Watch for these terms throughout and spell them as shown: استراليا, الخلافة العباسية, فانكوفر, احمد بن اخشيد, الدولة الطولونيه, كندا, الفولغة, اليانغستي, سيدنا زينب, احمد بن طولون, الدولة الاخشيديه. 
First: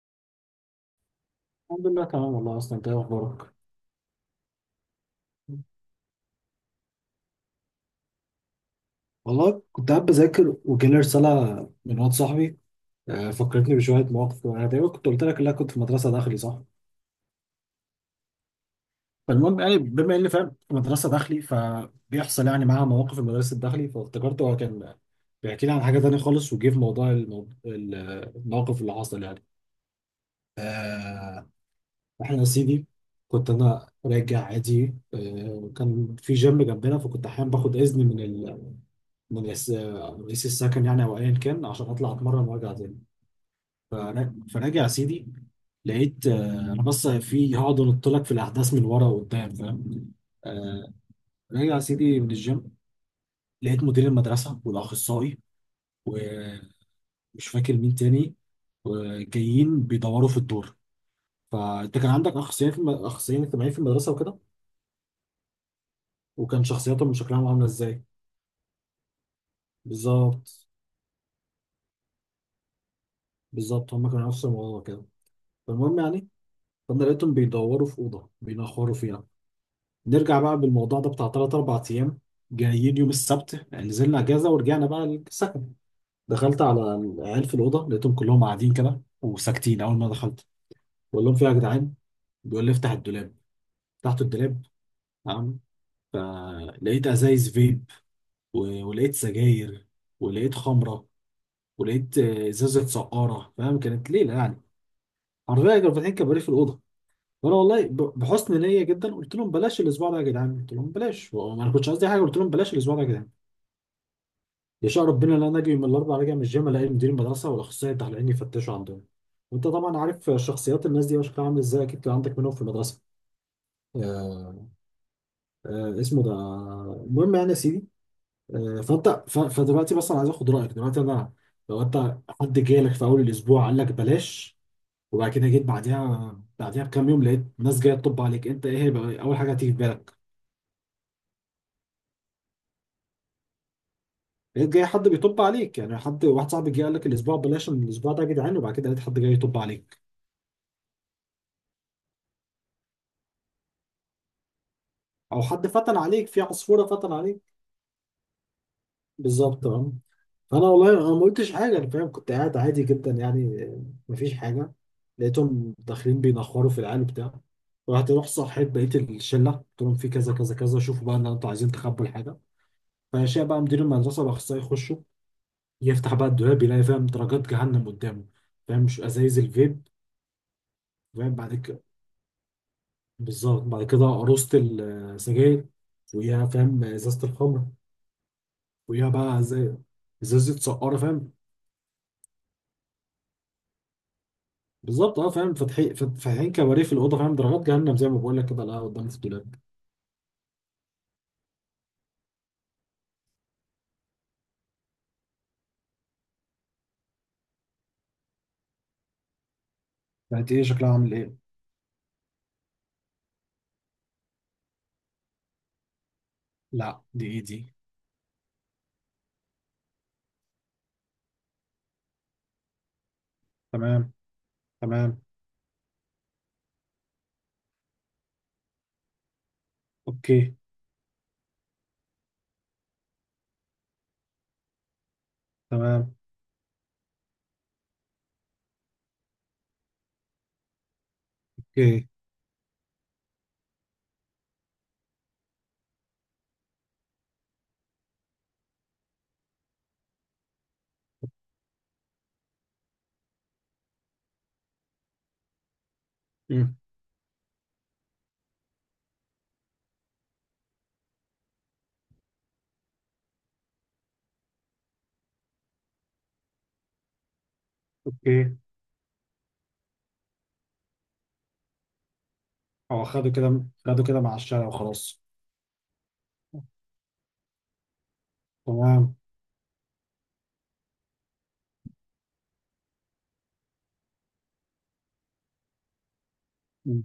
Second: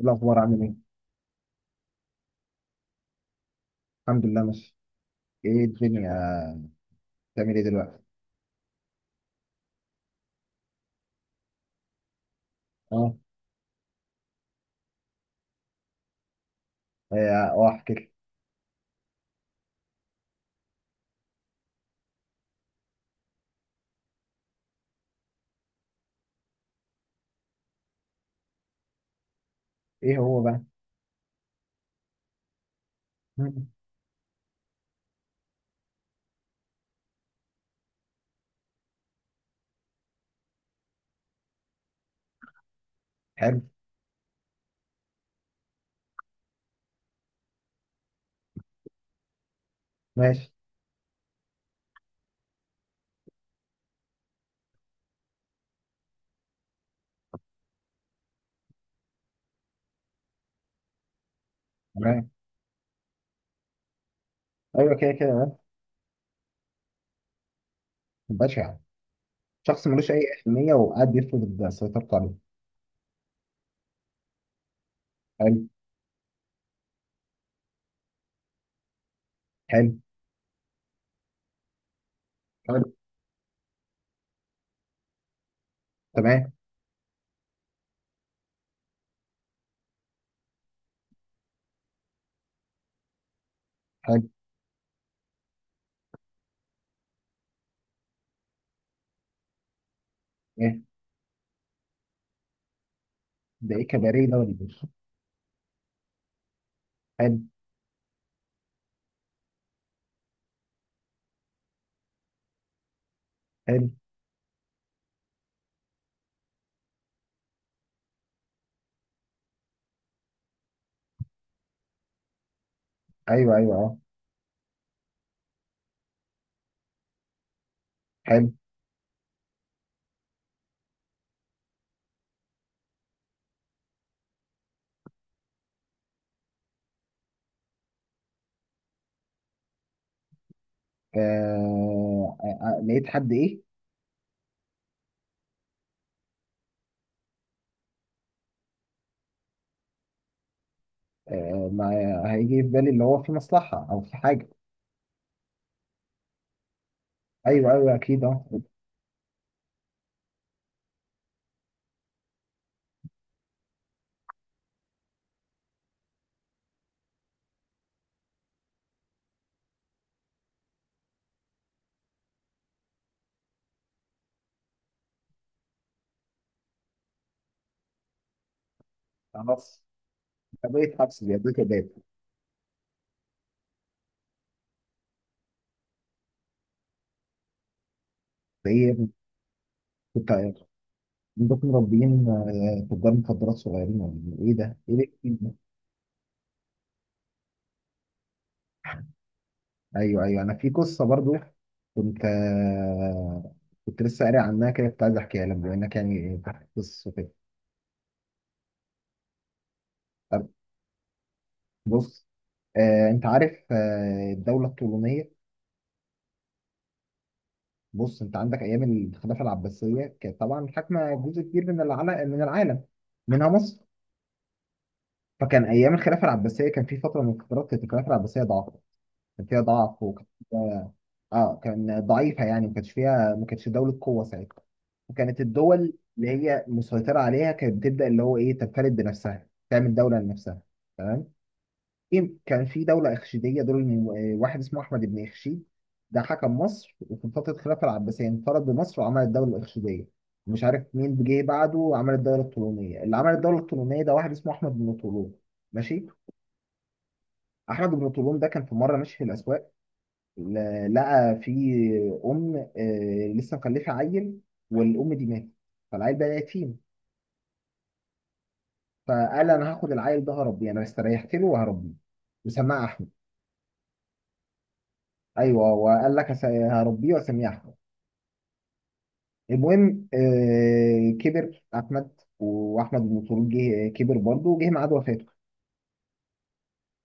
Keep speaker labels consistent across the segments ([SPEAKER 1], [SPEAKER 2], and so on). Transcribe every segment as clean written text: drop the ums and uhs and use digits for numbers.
[SPEAKER 1] الأخبار عامل إيه؟
[SPEAKER 2] الحمد لله تمام والله اصلا انت ايه اخبارك.
[SPEAKER 1] الحمد لله ماشي. إيه الدنيا. بتعمل إيه دلوقتي؟
[SPEAKER 2] والله كنت قاعد بذاكر وجالي رسالة من واد صاحبي.
[SPEAKER 1] أه.
[SPEAKER 2] فكرتني بشوية مواقف، أنا تقريبا كنت قلت لك إن أنا كنت في مدرسة داخلي صح؟
[SPEAKER 1] إيه، أه أحكي لك.
[SPEAKER 2] فالمهم يعني بما إني فاهم في مدرسة داخلي، فبيحصل يعني معاها مواقف في المدرسة الداخلي، فافتكرته هو كان بيحكي لي عن حاجة تانية خالص وجه في موضوع الموقف اللي حصل يعني.
[SPEAKER 1] إيه هو بقى؟
[SPEAKER 2] إحنا يا سيدي كنت
[SPEAKER 1] مم.
[SPEAKER 2] أنا راجع عادي، وكان في جيم جنبنا، فكنت أحيانا باخد إذن من رئيس السكن يعني او ايا كان عشان اطلع اتمرن وارجع تاني.
[SPEAKER 1] حلو.
[SPEAKER 2] فراجع يا سيدي، لقيت انا بس في هقعد انط لك في الاحداث من ورا وقدام فاهم.
[SPEAKER 1] ماشي.
[SPEAKER 2] آه، راجع يا سيدي من الجيم، لقيت مدير المدرسه والاخصائي، ومش فاكر مين تاني، وجايين بيدوروا في الدور. فانت كان
[SPEAKER 1] تمام.
[SPEAKER 2] عندك اخصائيين اخصائيين اجتماعيين في المدرسه وكده،
[SPEAKER 1] أيوه كده كده بقى.
[SPEAKER 2] وكان شخصياتهم وشكلهم عامله ازاي.
[SPEAKER 1] بشع. شخص ملوش أي
[SPEAKER 2] بالظبط،
[SPEAKER 1] أهمية وقاعد بيفرض سيطرته عليه.
[SPEAKER 2] بالظبط هم كانوا نفس الموضوع كده.
[SPEAKER 1] حلو.
[SPEAKER 2] فالمهم يعني، فانا لقيتهم بيدوروا في اوضه بينخروا فيها.
[SPEAKER 1] حلو.
[SPEAKER 2] نرجع بقى بالموضوع ده بتاع ثلاث اربع ايام،
[SPEAKER 1] حلو.
[SPEAKER 2] جايين يوم السبت يعني نزلنا اجازه ورجعنا بقى السكن.
[SPEAKER 1] تمام.
[SPEAKER 2] دخلت على العيال في الاوضه، لقيتهم كلهم قاعدين كده وساكتين. اول ما دخلت بقول لهم في إيه يا جدعان، بيقول لي افتح الدولاب. فتحت
[SPEAKER 1] حلو.
[SPEAKER 2] الدولاب، تمام، فلقيت ازايز فيب، ولقيت سجاير، ولقيت
[SPEAKER 1] إيه
[SPEAKER 2] خمره، ولقيت ازازه سقاره
[SPEAKER 1] ده،
[SPEAKER 2] فاهم،
[SPEAKER 1] إيه
[SPEAKER 2] كانت
[SPEAKER 1] كباريه
[SPEAKER 2] ليله
[SPEAKER 1] ده ولا
[SPEAKER 2] يعني.
[SPEAKER 1] إيه؟
[SPEAKER 2] حرفيا كانوا فاتحين كباريه في الاوضه.
[SPEAKER 1] حلو.
[SPEAKER 2] وانا والله بحسن نيه جدا قلت لهم بلاش الاسبوع ده يا جدعان، قلت لهم بلاش، وانا ما كنتش قصدي حاجه، قلت لهم بلاش الاسبوع ده يا جدعان.
[SPEAKER 1] حلو.
[SPEAKER 2] يشاء ربنا ان انا اجي من الاربع راجع من الجيم، الاقي مدير المدرسه والاخصائي التعليمي يفتشوا عندهم. وانت طبعا عارف شخصيات الناس دي وشكلها عامل ازاي، اكيد كان عندك منهم في المدرسه.
[SPEAKER 1] أيوه أيوه أه.
[SPEAKER 2] آه، آه اسمه ده. المهم يعني يا سيدي،
[SPEAKER 1] حلو.
[SPEAKER 2] آه. فدلوقتي بس انا عايز اخد رايك، دلوقتي انا لو انت حد جالك في اول الاسبوع قال لك بلاش، وبعد كده جيت بعديها بعديها بكام يوم لقيت ناس جايه تطب عليك، انت ايه هيبقى اول حاجه هتيجي في بالك؟
[SPEAKER 1] آه آه، آه، لقيت حد إيه؟
[SPEAKER 2] لقيت جاي حد بيطب عليك يعني، حد واحد صاحبي جه قال لك الاسبوع بلاش الاسبوع ده يا جدعان، وبعد كده لقيت حد جاي يطب عليك،
[SPEAKER 1] آه، ما هيجي في بالي اللي هو في مصلحة أو في حاجة.
[SPEAKER 2] او حد فتن عليك، في عصفوره فتن عليك.
[SPEAKER 1] أيوه أيوه أكيد أه.
[SPEAKER 2] بالظبط اه. فانا والله انا ما قلتش حاجه، انا فاهم كنت قاعد عادي جدا يعني، مفيش حاجه. لقيتهم داخلين بينخروا في العيال وبتاع. رحت صحيت بقيت الشله قلت لهم في كذا كذا كذا، شوفوا بقى ان انتوا عايزين تخبوا الحاجه. فشاء بقى مدير المدرسه باخصائي يخشوا، يفتح بقى الدولاب، يلاقي فاهم درجات جهنم قدامه. فاهم مش ازايز
[SPEAKER 1] خلاص،
[SPEAKER 2] الفيب
[SPEAKER 1] بقيت حبس،
[SPEAKER 2] فاهم
[SPEAKER 1] زي بقيت
[SPEAKER 2] بعد،
[SPEAKER 1] باب.
[SPEAKER 2] بالظبط، بعد كده قروصة السجاير، وياها فاهم ازازة الخمر،
[SPEAKER 1] ايه.
[SPEAKER 2] وياها بقى زي
[SPEAKER 1] كنت
[SPEAKER 2] ازازة سقارة فاهم.
[SPEAKER 1] عندكم مربيين تجار مخدرات صغيرين ولا ايه؟ إيه ده؟ ايه ده؟
[SPEAKER 2] بالظبط اه،
[SPEAKER 1] إيه ده؟
[SPEAKER 2] فاهم، فاتحين كباريه في الأوضة فاهم، درجات جهنم زي ما بقول لك كده، لا قدام في الدولاب.
[SPEAKER 1] ايوه ايوه، انا في قصه برضو كنت، كنت لسه قاري عنها كده، كنت عايز احكيها لك بما انك يعني فتحت قصه كده. طب،
[SPEAKER 2] بقت ايه شكلها عامل ايه؟
[SPEAKER 1] بص. انت عارف الدوله الطولونيه.
[SPEAKER 2] لا دي ايه دي؟
[SPEAKER 1] بص، انت عندك ايام الخلافه العباسيه كانت طبعا حاكمه جزء كبير من العالم، من العالم منها مصر.
[SPEAKER 2] تمام، تمام،
[SPEAKER 1] فكان ايام الخلافه العباسيه كان في فتره من الفترات كانت الخلافه العباسيه ضعف، كان فيها ضعف وكان
[SPEAKER 2] اوكي،
[SPEAKER 1] فيها، اه، كان ضعيفه يعني ما كانش فيها، ما كانتش دوله قوه ساعتها. وكانت الدول
[SPEAKER 2] تمام،
[SPEAKER 1] اللي هي مسيطره عليها كانت بتبدا اللي هو ايه، تنفرد بنفسها تعمل دوله لنفسها. تمام.
[SPEAKER 2] اوكي،
[SPEAKER 1] إيه؟ كان في دوله اخشيديه دول، واحد اسمه احمد بن اخشيد. ده حكم مصر وفي فتره الخلافه العباسيه انفرد بمصر وعمل الدوله الاخشيديه. مش عارف مين جه بعده وعمل الدوله الطولونيه. اللي عمل الدوله الطولونيه ده واحد اسمه احمد بن طولون. ماشي.
[SPEAKER 2] مم،
[SPEAKER 1] احمد بن طولون ده كان في مره ماشي في الاسواق، لقى في ام، لسه مخلفه عيل، والام دي ماتت، فالعيل بقى يتيم.
[SPEAKER 2] اوكي.
[SPEAKER 1] فقال انا هاخد العيل ده هربيه، انا استريحت له وهربيه، وسماه
[SPEAKER 2] هو
[SPEAKER 1] احمد.
[SPEAKER 2] خده كده، خده كده مع الشارع وخلاص.
[SPEAKER 1] ايوه، وقال لك هربيه واسميه احمد.
[SPEAKER 2] تمام.
[SPEAKER 1] المهم، كبر احمد، واحمد بن طولون جه، كبر برضه وجه ميعاد وفاته.
[SPEAKER 2] مم.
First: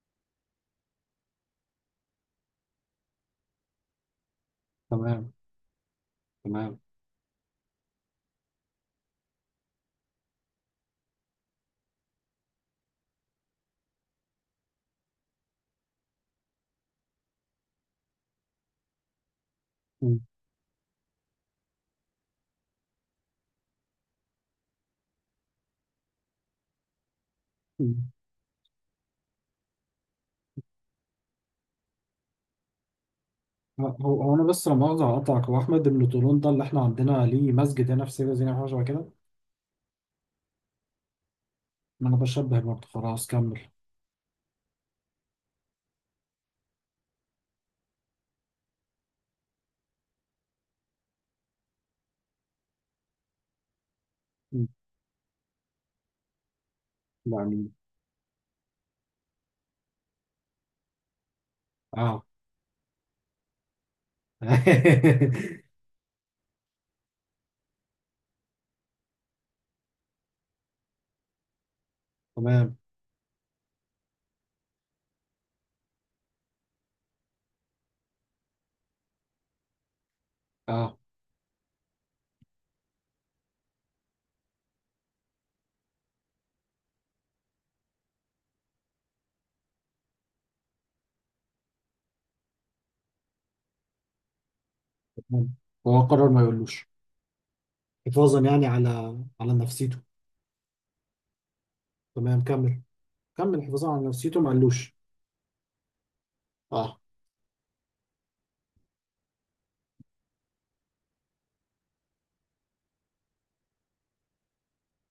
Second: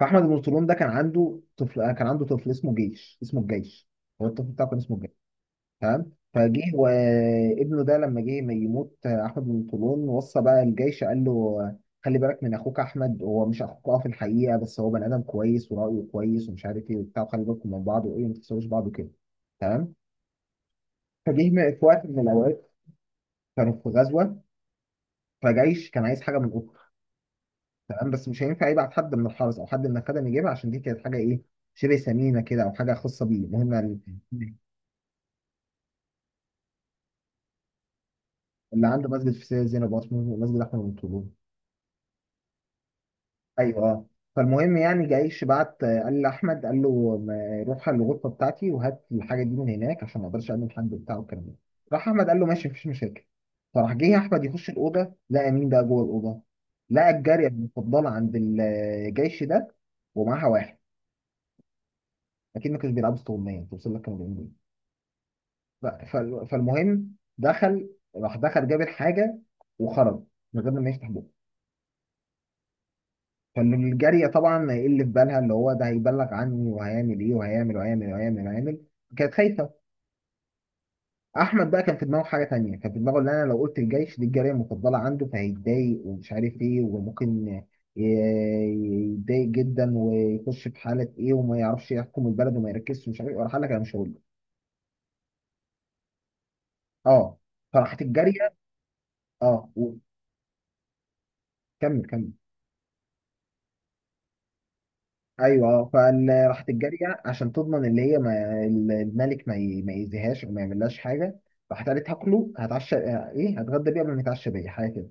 [SPEAKER 1] فاحمد بن طولون ده كان عنده طفل، كان عنده طفل اسمه جيش، اسمه الجيش، هو الطفل بتاعه كان اسمه.
[SPEAKER 2] تمام.
[SPEAKER 1] تمام. فجه
[SPEAKER 2] تمام.
[SPEAKER 1] وابنه ده لما جه ما يموت احمد بن طولون وصى بقى الجيش قال له خلي بالك من اخوك احمد، هو مش اخوك اه في الحقيقه، بس هو بني ادم كويس ورايه كويس ومش عارف ايه وبتاع، وخلي بالكم من بعض وايه، ما تخسروش بعض كده. تمام.
[SPEAKER 2] مم.
[SPEAKER 1] في وقت من الاوقات كانوا في غزوه، فجيش كان عايز حاجه من اخته. تمام،
[SPEAKER 2] مم.
[SPEAKER 1] بس مش هينفع يبعت حد من الحرس او حد من الخدم يجيبها، عشان دي كانت حاجه ايه، شبه ثمينه كده او حاجه خاصه بيه. المهم
[SPEAKER 2] هو هو انا بس لما مؤاخذة هقطعك، هو احمد بن طولون ده اللي احنا عندنا ليه مسجد هنا في سيدة زينب حاجه شبه
[SPEAKER 1] اللي عنده
[SPEAKER 2] كده؟
[SPEAKER 1] مسجد في سيدنا زينب واسمه مسجد احمد بن طولون.
[SPEAKER 2] ما انا بشبه برضه، خلاص كمل.
[SPEAKER 1] ايوه آه. فالمهم يعني، جايش بعت، قال لاحمد، قال له روح على الغرفه بتاعتي وهات الحاجه دي من هناك، عشان ما اقدرش اقابل حد بتاعه الكلام ده. راح احمد قال له ماشي مفيش مشاكل. فراح جه احمد
[SPEAKER 2] م.
[SPEAKER 1] يخش الاوضه، لقى مين بقى جوه الاوضه؟ لقى الجاريه
[SPEAKER 2] يعني
[SPEAKER 1] المفضله عند الجيش ده، ومعاها واحد.
[SPEAKER 2] اه.
[SPEAKER 1] اكيد ما كانوش بيلعبوا استغمايه، توصل لك كانوا بيعملوا ايه. ف- فالمهم دخل، راح دخل جاب الحاجه وخرج من غير ما يفتح بقه.
[SPEAKER 2] تمام
[SPEAKER 1] فالجارية طبعا هيقل في بالها اللي هو ده هيبلغ عني، وهيعمل ايه، وهيعمل وهيعمل وهيعمل وهيعمل، كانت خايفة.
[SPEAKER 2] اه.
[SPEAKER 1] احمد بقى كان في دماغه حاجة تانية، كان في دماغه ان انا لو قلت الجيش دي الجارية المفضلة عنده فهيتضايق ومش عارف ايه، وممكن يتضايق جدا ويخش في حالة ايه، وما يعرفش يحكم البلد وما يركزش ومش عارف ايه، وراح قال لك انا مش هقول له.
[SPEAKER 2] تمام، هو قرر ما يقولوش،
[SPEAKER 1] اه. فراحت
[SPEAKER 2] حفاظا
[SPEAKER 1] الجارية.
[SPEAKER 2] يعني على على
[SPEAKER 1] اه،
[SPEAKER 2] نفسيته.
[SPEAKER 1] وكمل. كمل.
[SPEAKER 2] تمام كمل، كمل، حفاظا على نفسيته ما قالوش.
[SPEAKER 1] ايوه اه، فراحت
[SPEAKER 2] اه.
[SPEAKER 1] الجاريه عشان تضمن اللي هي ما الملك ما ما يأذيهاش او ما يعملهاش حاجه. راحت قالت هاكله، هتعشى، ايه، هتغدى بيه قبل ما يتعشى بيا حاجه كده.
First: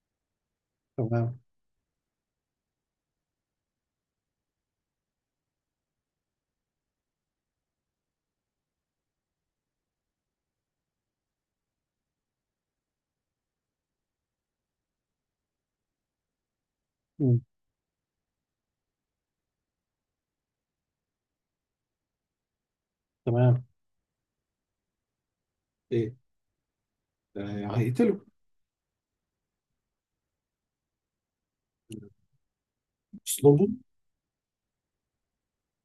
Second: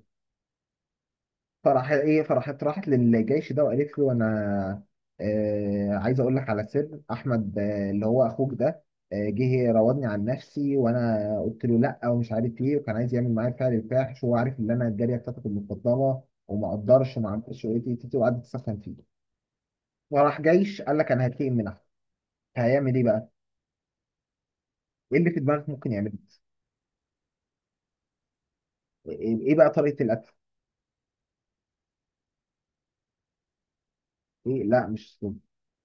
[SPEAKER 2] تمام.
[SPEAKER 1] فراح ايه، فراحت راحت للجيش ده وقالت له انا، آه، عايز اقول لك على سر احمد، آه، اللي هو اخوك ده، آه، جه راودني عن نفسي وانا قلت له لا ومش عارف ايه، وكان عايز يعمل معايا فعل الفاحش، وهو عارف ان انا الجاريه بتاعتك المفضله، وما قدرش وما
[SPEAKER 2] م.
[SPEAKER 1] عملتش ايه، تي- تي- تي، وقعدت تسخن فيه. وراح جيش قال لك انا هتقي من، هيعمل ايه بقى؟
[SPEAKER 2] تمام.
[SPEAKER 1] ايه اللي في دماغك ممكن يعمله؟
[SPEAKER 2] ايه، هيقتله.
[SPEAKER 1] ايه، إيه بقى طريقة الأكل؟
[SPEAKER 2] اسلوبه،
[SPEAKER 1] ايه، لا مش سم.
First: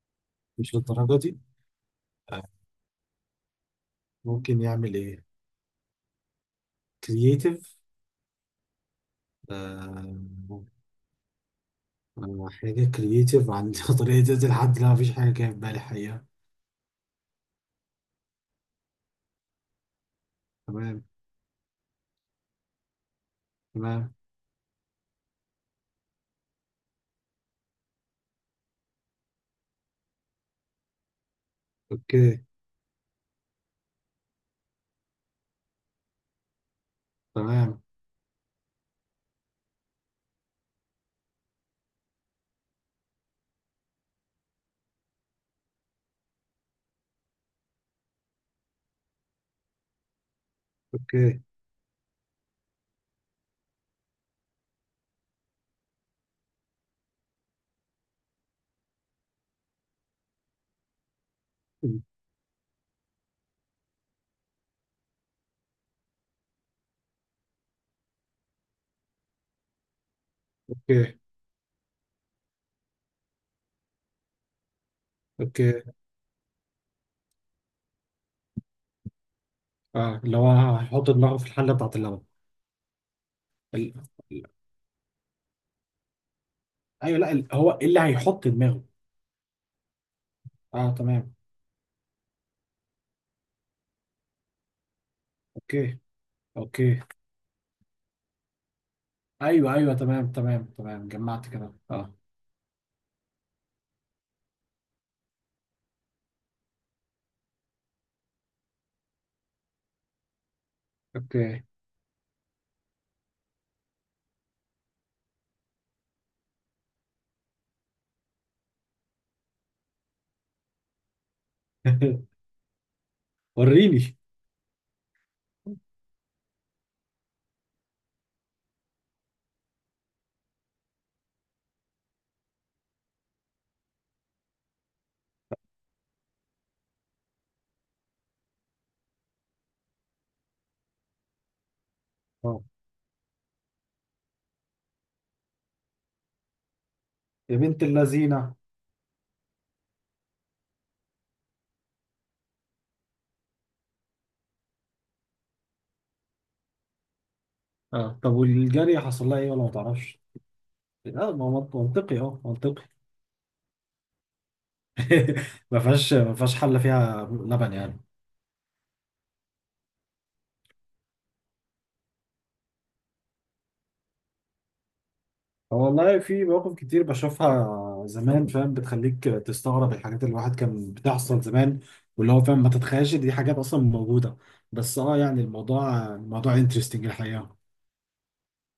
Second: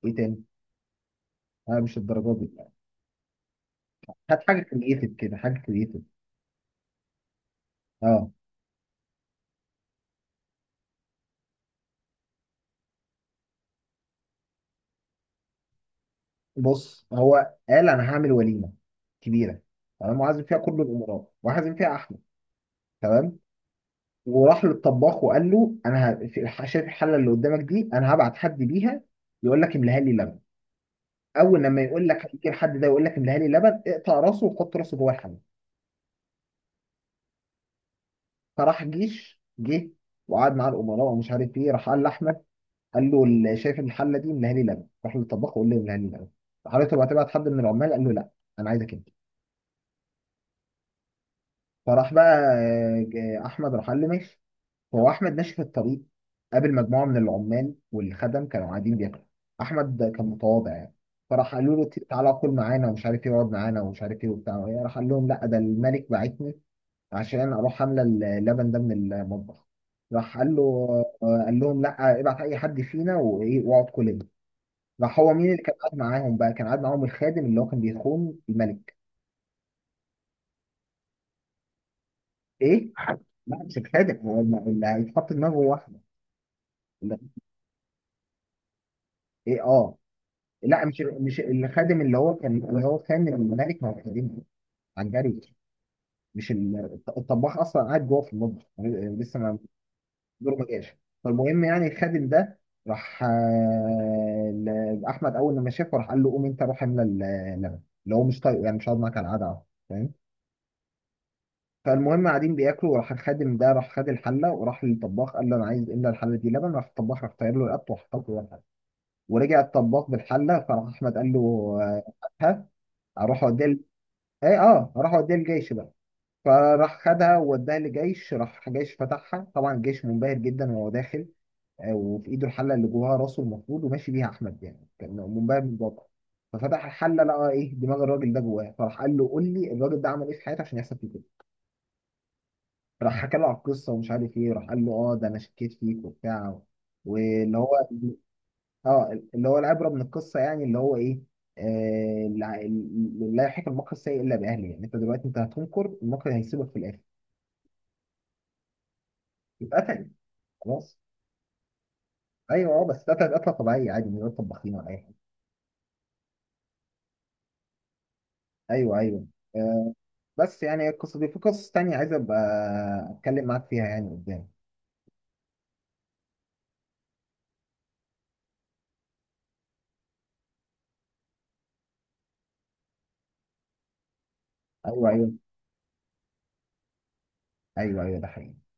[SPEAKER 1] ايه تاني؟
[SPEAKER 2] مش للدرجه دي.
[SPEAKER 1] لا مش الدرجات
[SPEAKER 2] آه،
[SPEAKER 1] دي. هات حاجة
[SPEAKER 2] ممكن يعمل
[SPEAKER 1] كرييتيف
[SPEAKER 2] ايه.
[SPEAKER 1] كده، حاجة كرييتيف.
[SPEAKER 2] كرييتيف،
[SPEAKER 1] اه.
[SPEAKER 2] حاجة كرييتيف عن طريقة تقتل حد. لا مفيش حاجة جاية في بالي حقيقة.
[SPEAKER 1] بص هو قال انا هعمل وليمة كبيرة، تمام، وعازم فيها كل
[SPEAKER 2] تمام.
[SPEAKER 1] الأمراء وعازم فيها أحمد. تمام.
[SPEAKER 2] تمام.
[SPEAKER 1] وراح للطباخ وقال له انا في شايف الحلة اللي قدامك دي، انا هبعت حد بيها يقول لك املاها لي لبن، اول لما يقول لك
[SPEAKER 2] أوكي.
[SPEAKER 1] هيجي الحد ده يقول لك املاها لي لبن، اقطع راسه وحط راسه جوه الحلة.
[SPEAKER 2] تمام.
[SPEAKER 1] فراح جيش جه وقعد مع الامراء ومش عارف ايه، راح قال لاحمد، قال له شايف الحله دي منها لي لبن، راح للطباخ وقال له منها لي لبن. راح قال له طب هتبعت حد من العمال؟ قال له لا، انا عايزك انت.
[SPEAKER 2] أوكي.
[SPEAKER 1] فراح بقى، احمد راح قال له ماشي. فهو احمد ماشي في الطريق، قابل مجموعه من العمال والخدم كانوا قاعدين بياكلوا. احمد كان متواضع يعني، فراح قالوا له تعالى كل معانا ومش عارف ايه، اقعد معانا ومش عارف ايه وبتاع. راح قال لهم لا، ده الملك بعتني عشان اروح عامله اللبن ده من المطبخ. راح قال له،
[SPEAKER 2] أوكي.
[SPEAKER 1] قال لهم لا، ابعت اي حد فينا وايه، واقعد كل يوم. راح، هو مين اللي كان
[SPEAKER 2] أوكي.
[SPEAKER 1] قاعد معاهم بقى؟ كان قاعد معاهم الخادم اللي هو كان بيخون الملك.
[SPEAKER 2] آه اللي هو هيحط دماغه في الحلة بتاعت اللبن.
[SPEAKER 1] ايه لا، مش
[SPEAKER 2] ال...
[SPEAKER 1] الخادم هو
[SPEAKER 2] ال-
[SPEAKER 1] اللي هيتحط دماغه واحده. لا،
[SPEAKER 2] أيوه لا، ال... هو إيه اللي هيحط دماغه؟
[SPEAKER 1] ايه اه. لا
[SPEAKER 2] آه
[SPEAKER 1] مش
[SPEAKER 2] تمام.
[SPEAKER 1] مش الخادم، اللي هو كان اللي هو كان الملك، ما هو خادم عن جري.
[SPEAKER 2] أوكي.
[SPEAKER 1] مش
[SPEAKER 2] أوكي.
[SPEAKER 1] الطباخ اصلا قاعد جوه في المطبخ لسه ما،
[SPEAKER 2] أيوه أيوه، تمام
[SPEAKER 1] دور ما
[SPEAKER 2] تمام
[SPEAKER 1] جاش.
[SPEAKER 2] تمام، جمعت
[SPEAKER 1] فالمهم
[SPEAKER 2] كده
[SPEAKER 1] يعني
[SPEAKER 2] آه.
[SPEAKER 1] الخادم ده راح، لاحمد، اول لما شافه راح قال له قوم انت روح املى اللبن، اللي هو مش طايقه يعني مش هقعد معاك على القعده أهو، فاهم.
[SPEAKER 2] أوكي.
[SPEAKER 1] فالمهم قاعدين بياكلوا، وراح الخادم ده راح خد الحله وراح للطباخ قال له انا عايز املى الحله دي لبن. راح الطباخ راح طاير له رقبته وحط له جوه الحله. ورجع الطباخ بالحله، فراح احمد قال له، آه، هاتها، اروح اوديها
[SPEAKER 2] وريني.
[SPEAKER 1] ايه اه، اروح اوديها للجيش بقى. فراح خدها ووداها للجيش. راح الجيش فتحها، طبعا الجيش منبهر جدا وهو داخل، وفي ايده الحله اللي جواها راسه المفروض، وماشي بيها احمد يعني كان منبهر من الواقع. ففتح الحله لقى ايه، دماغ الراجل ده جواه. فراح قال له قول لي، الراجل ده عمل ايه في حياته عشان يحصل فيه كده؟
[SPEAKER 2] آه.
[SPEAKER 1] راح حكى له على القصه ومش عارف ايه، راح قال له اه ده انا شكيت فيك وبتاع. واللي
[SPEAKER 2] يا
[SPEAKER 1] هو
[SPEAKER 2] بنت اللذينة.
[SPEAKER 1] اه، اللي هو العبره من القصه يعني، اللي هو ايه، آه، لا، لا يحيق المكر السيء الا باهله. يعني انت دلوقتي انت هتنكر المكر هيسيبك في الاخر.
[SPEAKER 2] آه، طب والجارية حصل لها إيه ولا ما
[SPEAKER 1] يتقتل.
[SPEAKER 2] تعرفش؟
[SPEAKER 1] خلاص.
[SPEAKER 2] لا ما هو منطقي، أه
[SPEAKER 1] ايوه
[SPEAKER 2] منطقي.
[SPEAKER 1] اه، بس قتل قتله طبيعيه عادي، من غير طباخين ولا اي حاجه.
[SPEAKER 2] ما فيهاش، ما فيهاش حل فيها لبن يعني.
[SPEAKER 1] ايوه ايوه. آه، بس يعني القصة دي في قصص تانية عايز أبقى أتكلم معاك فيها يعني قدام.
[SPEAKER 2] هو والله في مواقف كتير بشوفها زمان فاهم، بتخليك تستغرب الحاجات اللي الواحد كان بتحصل زمان، واللي هو فاهم ما تتخيلش دي حاجات اصلا موجوده. بس
[SPEAKER 1] أيوه
[SPEAKER 2] اه
[SPEAKER 1] أيوه.
[SPEAKER 2] يعني الموضوع، الموضوع انترستنج الحقيقه.
[SPEAKER 1] أيوه أيوه، ده حقيقي.